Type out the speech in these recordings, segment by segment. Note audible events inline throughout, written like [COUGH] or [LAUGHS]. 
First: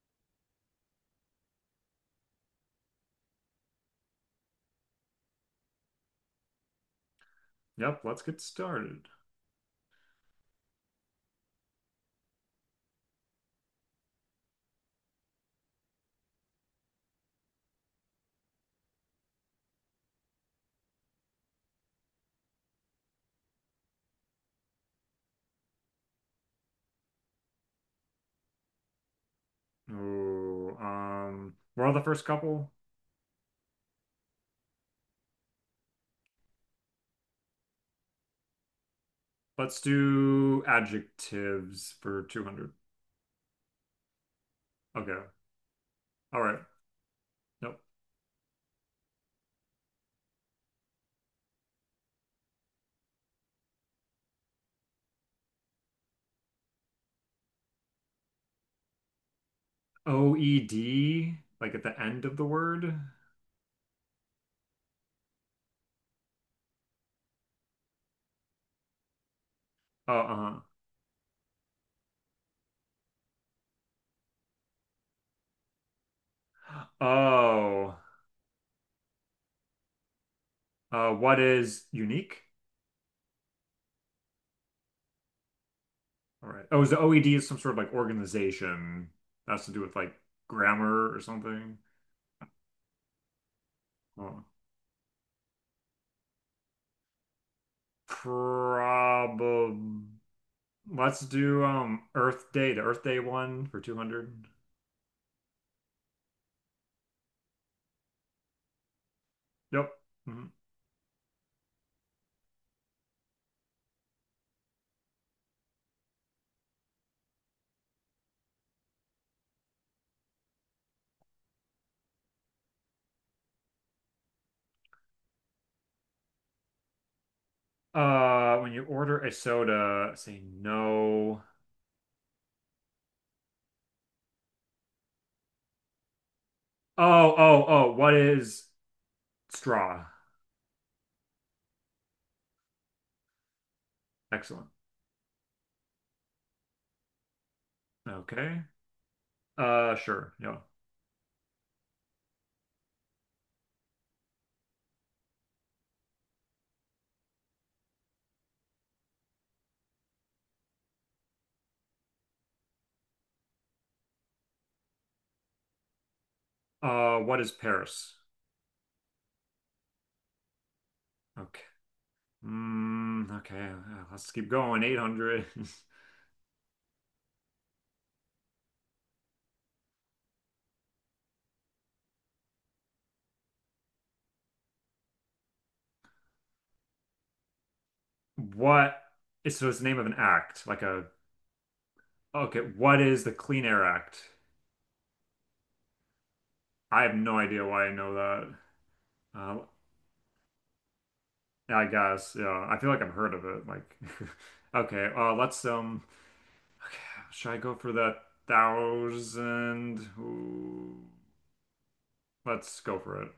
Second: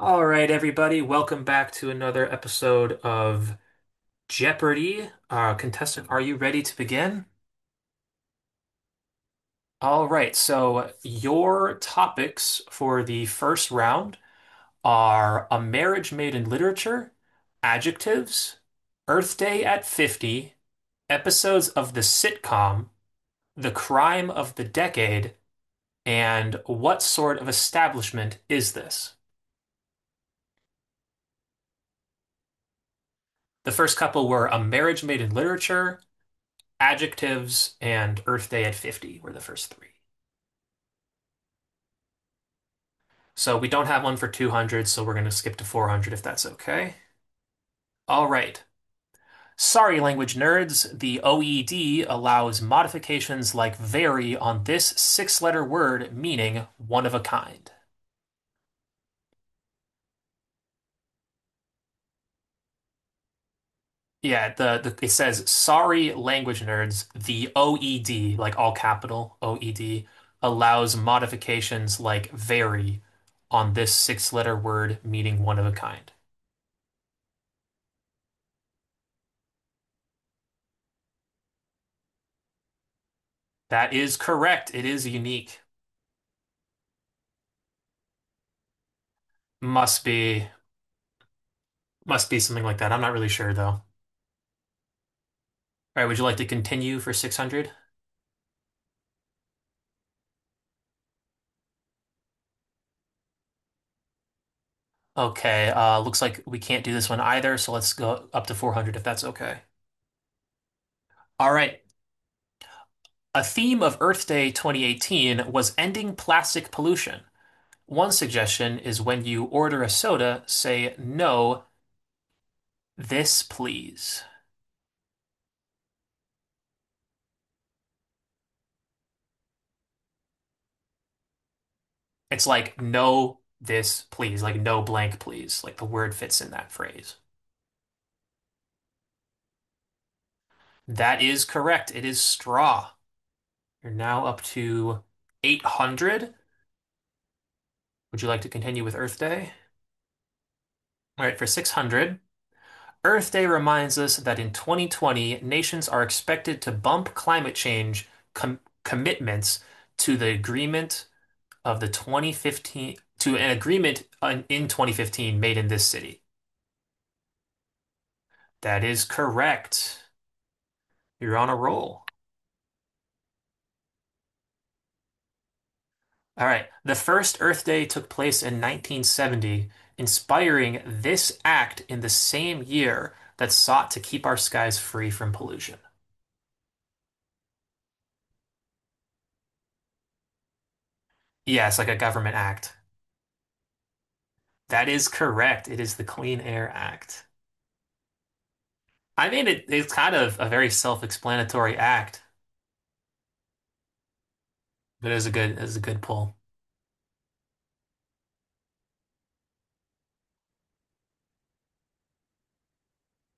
All right, everybody, welcome back to another episode of Jeopardy! Contestant, are you ready to begin? Yep, let's get started. All right, so your topics for the first round are a marriage made in literature, adjectives, Earth Day at 50, episodes of the sitcom, the crime of the decade, and what sort of establishment is this? Oh, we're on the first couple. The first couple were a marriage made in literature, adjectives and Earth Day at 50 were the first Let's three. do adjectives for 200. So we don't have one for 200, so we're Okay. going to skip to 400 if All that's right. okay. Nope. All right. Sorry, language nerds, the OED allows modifications like vary on this six letter word meaning one of a kind. OED, like at the end of the word. Yeah, the it says sorry, language nerds, the OED, like all capital OED, Oh, uh-huh. allows modifications like vary on this six letter word meaning one of a kind. Oh, what is unique? That is correct. It is unique. All right. Oh, is the OED is some sort of like organization that has to do with Must like be grammar or something? must be something like that. I'm not really sure though. All Oh. right, would you like to continue for 600? Probably. Let's do Earth Day, the Earth Day one for 200. Okay, looks like we can't do this one either, so let's go up to 400 if that's okay. Yep. Mhm. All right. A theme of Earth Day 2018 was ending plastic pollution. One suggestion is when you order a soda, say no, this please. When you order a soda, say no. It's like no, this please, like no blank please. Like the word fits in that phrase. Oh, oh, what is straw? That is correct. It is straw. You're now up Excellent. to 800. Would you like to Okay. continue with Earth Day? Sure. Yeah. All right, for 600, Earth Day reminds us that in 2020, nations are expected to bump climate change com commitments to the agreement of the 2015 to an agreement in 2015 made in this city. What is Paris? That is correct. You're on a Okay. roll. Okay. Let's keep going. 800. [LAUGHS] All right. The first Earth Day took place in 1970, inspiring this act in the same year that sought to keep our skies free from pollution. What is so it's the name of an act, like a Yeah, it's like a government okay, act. what is the Clean Air Act? That is correct. It is the Clean Air I have Act. no idea why I know that. I mean, Uh, it's kind of a very self-explanatory I act, guess, yeah. I feel like I've heard of it. Like, [LAUGHS] but okay, it is a good, it let's is a good pull. Okay, should I go for that thousand? Ooh, let's go for it.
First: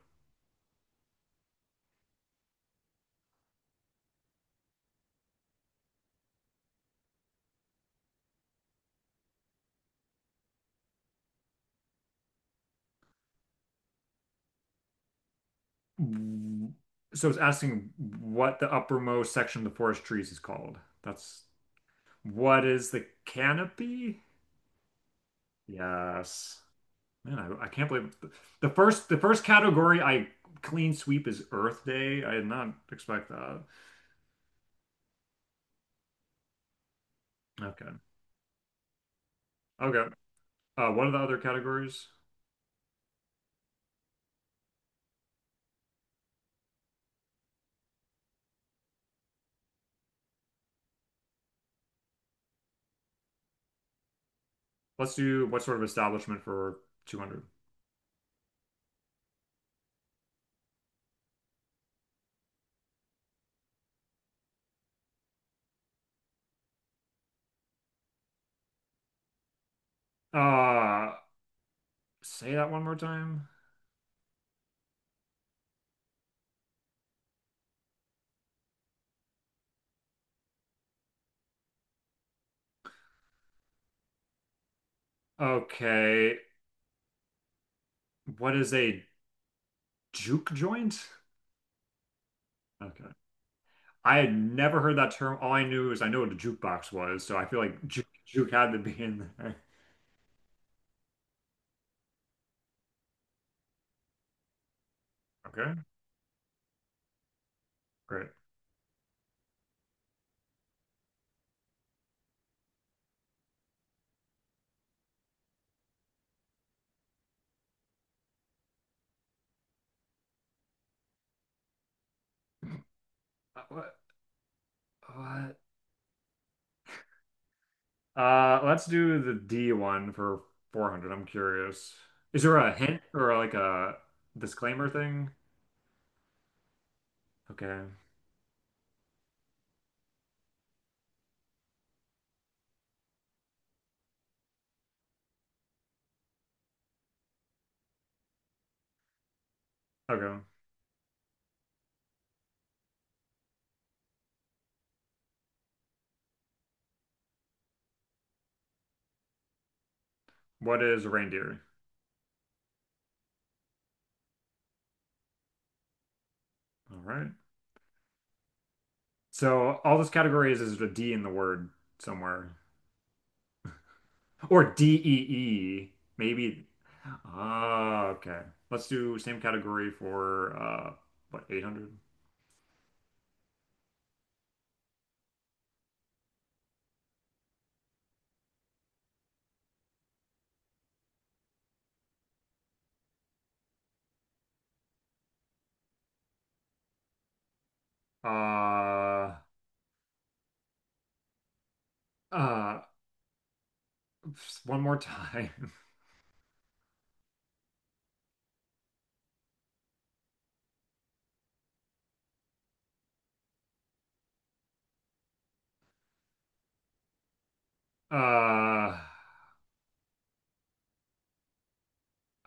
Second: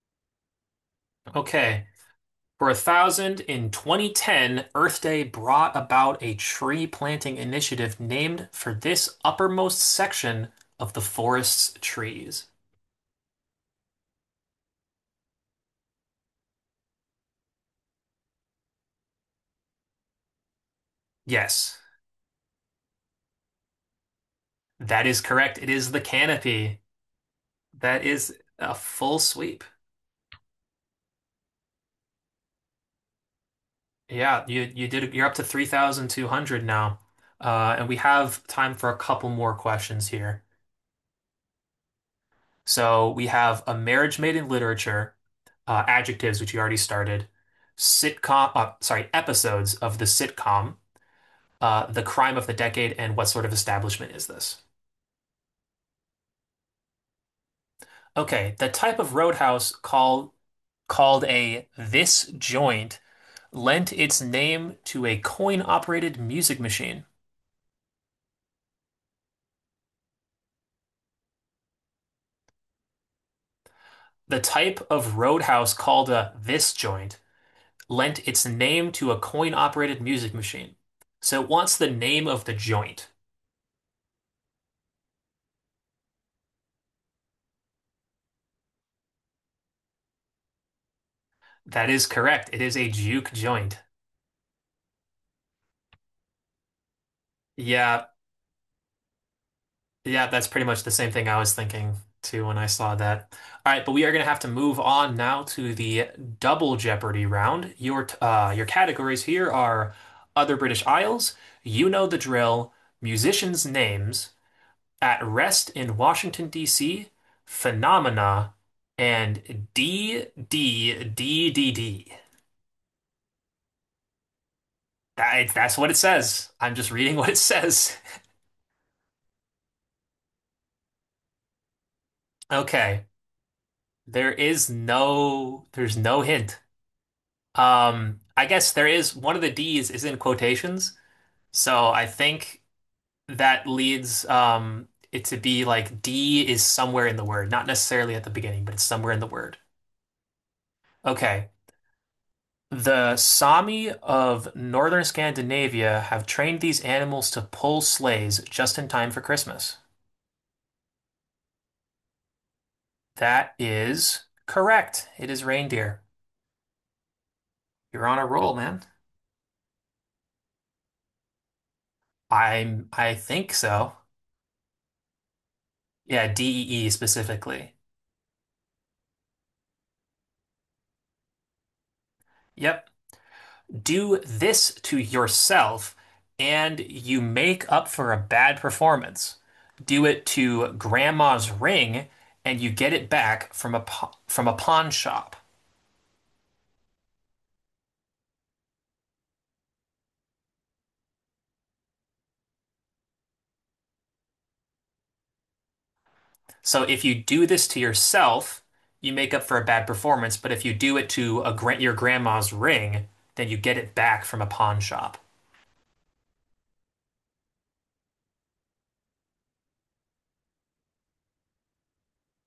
Okay. For a thousand in 2010, Earth Day brought about a tree planting initiative named for this uppermost section of the forest's trees. Mm, So it's asking what the uppermost section of the forest trees is called. That's Yes, What is the canopy? that is correct. It is the Yes. canopy. Man, I can't That believe it. is the a first the full first sweep. category I clean sweep is Earth Day. I did not expect that. Yeah, you're up to 3,200 now. And Okay. we have time for a couple more questions Okay. here. What are the other categories? So we have a marriage made in literature, adjectives, which you already started, episodes of the sitcom, the crime of the decade, and what sort of establishment is this? Let's do what sort of establishment for 200. Okay, the type of roadhouse called a this joint lent its name to a coin-operated music machine. Uh, Say that one more time. The type of roadhouse called a this joint lent its name to a coin-operated music machine. So it wants the name of the joint. Okay. What is a juke joint? That is correct. It is a Okay. juke joint. I had never heard that term. All I knew is I know what a jukebox was, so I feel like Yeah, juke had to be in there. yeah, that's pretty much the same thing I was thinking too when I saw that. All right, but we are going to have to move on now to Okay, the double Jeopardy round. Your t- great. uh, your categories here are other British Isles, you know the drill, musicians' names, At Rest in Washington, D.C., Phenomena, and d d d d D. What, That, what? that's what it says. I'm just reading [LAUGHS] what it says. Let's do the D one for 400. I'm curious. Is there a hint Okay. or like a disclaimer thing? There's no hint. Okay. I guess there is one of the D's is in quotations, so I think that leads it to be like D is somewhere in the word, not necessarily at the beginning, but it's somewhere in the word. Okay. Okay. The Sami of northern Scandinavia have trained these animals to pull sleighs just in time for Christmas. What is reindeer? That is correct. It is reindeer. All right. You're on a roll, man. So all this category is a D in the word somewhere. I think so. Or Dee, Yeah, maybe. D specifically. Ah, okay. Let's do same category for what 800? Yep. Do this to yourself and you make up for a bad performance. Do it to grandma's ring and you get it back from from a pawn shop. Uh uh just one more time. [LAUGHS] So if you do this to yourself, you make up for a bad performance, but if you do it to your grandma's ring, then you get it back from a pawn shop. Uh,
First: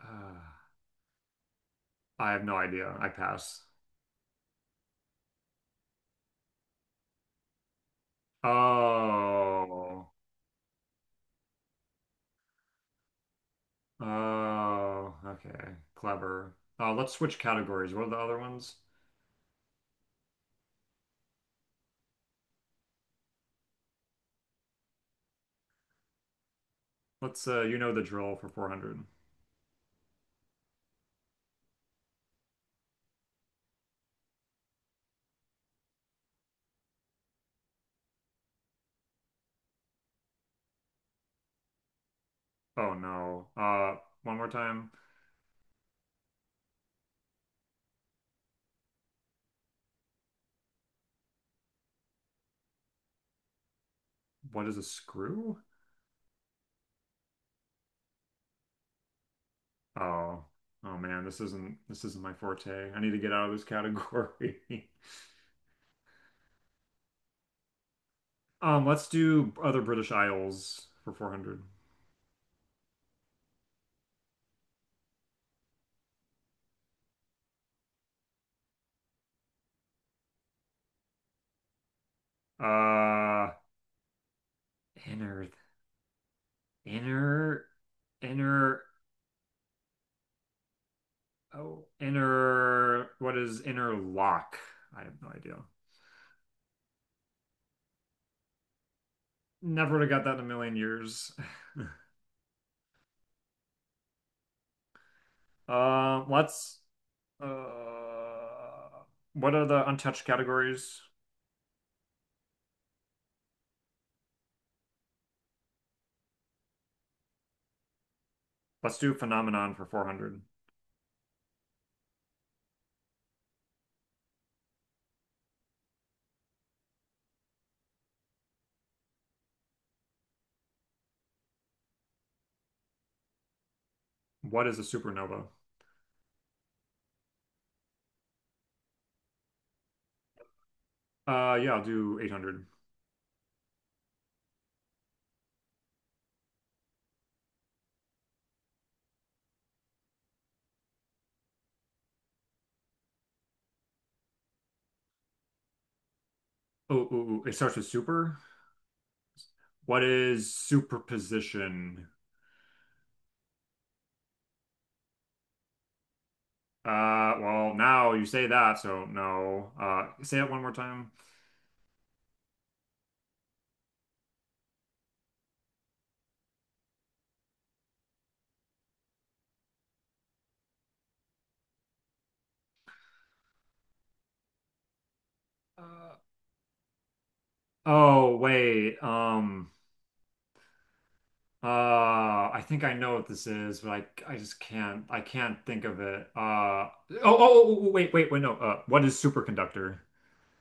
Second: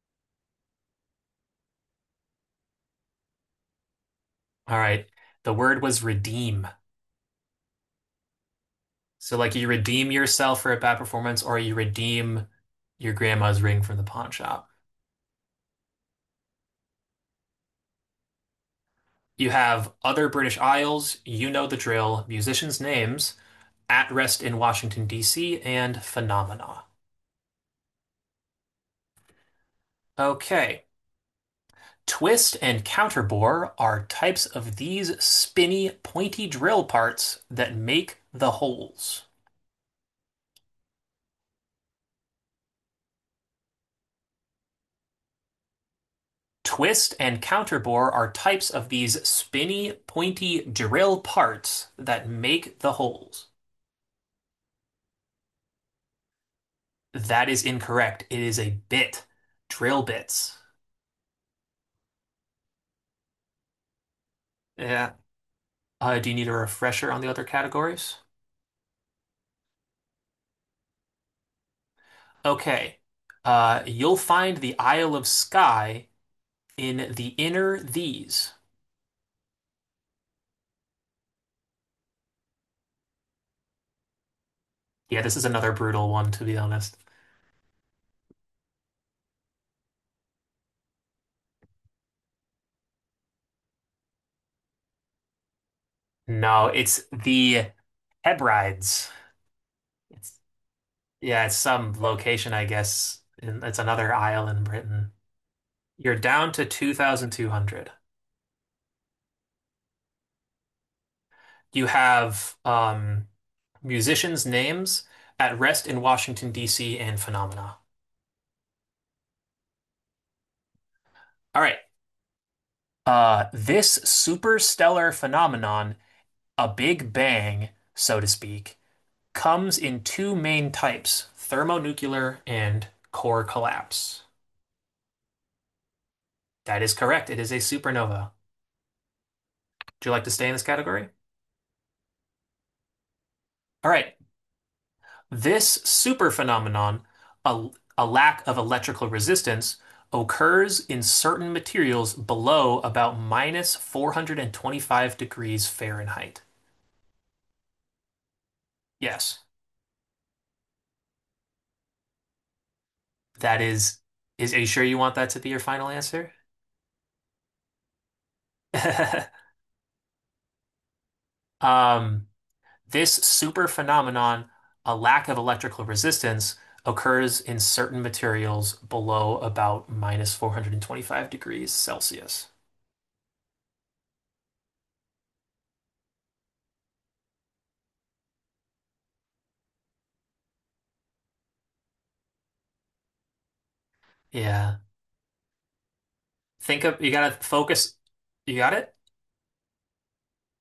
uh I have no idea. I pass. All right. The word was redeem. So like you Oh. redeem yourself for a bad performance or you redeem your grandma's ring from the pawn shop. Oh, okay. Clever. Uh, let's switch categories. What are the other ones? You have other British Isles, you know the drill, musicians' names, At Rest in Washington, D.C., and Phenomena. Let's you know the drill for 400. Okay. Twist and counterbore are types of these spinny, pointy drill parts that make the holes. Oh no. One more time. Twist and counterbore are types of these spinny, pointy drill parts that make the holes. What is a screw? That is incorrect. It is a bit. Drill Oh, bits. oh man, this isn't my forte. I need to get out of this category. [LAUGHS] Yeah. Do you need a refresher on the other categories? Let's do other British Isles for 400. Okay. You'll find the Isle of Skye in the inner these. Uh, Yeah, this is inner, another brutal one, to be honest. inner, inner, what is inner lock? I have no idea. No, it's the Hebrides. Never would have got that It's in a million years. yeah, it's [LAUGHS] some location, I guess. It's another isle in Britain. You're Uh, down to let's, 2,200. uh, what are the untouched categories? You have musicians' names at rest in Washington, D.C. and phenomena. Let's do phenomenon for 400. All right. This superstellar phenomenon, a Big Bang, so to speak, comes in two main types, thermonuclear and core collapse. What is a supernova? That is correct. It is a supernova. Do you like to stay in this category? Yeah, I'll do 800. All right. This super phenomenon, a, a lack of electrical resistance, occurs in certain materials below about minus 425 degrees Fahrenheit. It starts with super. Yes, What is superposition? that is, are you sure you want that to be your final answer? Well, now you say that, so [LAUGHS] no. Say it one more time. Um, this super phenomenon, a lack of electrical resistance, occurs in certain materials below about minus 425 degrees Celsius. Uh, oh, Wait. I think I know what this is, but I just Yeah. can't, I can't think of it. Think Uh, of you oh, oh, gotta oh, oh, focus. wait, wait, wait, no. You got it? What is superconductor?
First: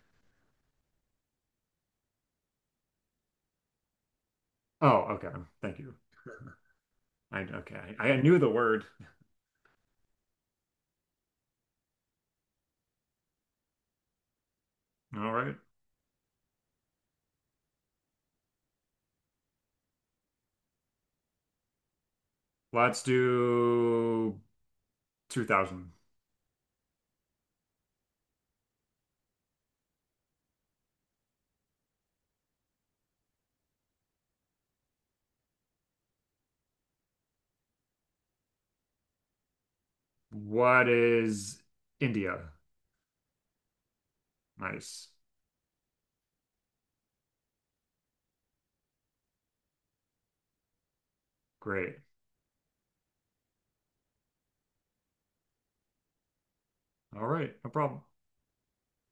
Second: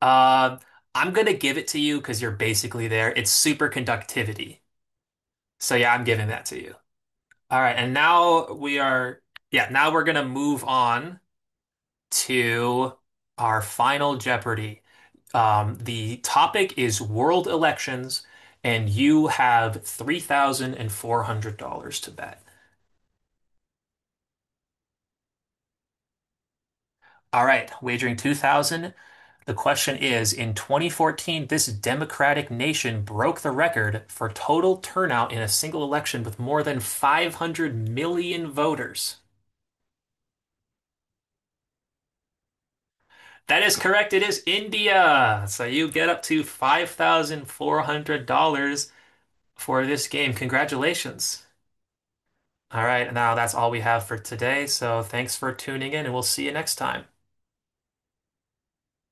Uh, I'm gonna give it to you because you're basically there. It's superconductivity. Oh, okay. So Thank yeah, you. I'm giving that to you. All right, Okay. and I knew the now we word. are yeah, now we're gonna move on to our final Jeopardy. All right. The topic is world elections, and you have $3,400 to bet. Let's do 2000. All right, wagering 2000. The question is, in 2014, this democratic nation broke the record for total turnout in a single election with more than 500 million voters. What is India? That is correct. It is Nice. India. So you get up to $5,400 for this game. Congratulations. Great. All right, now that's all we have for today. So thanks for tuning in, and we'll see you next time. All right. No problem.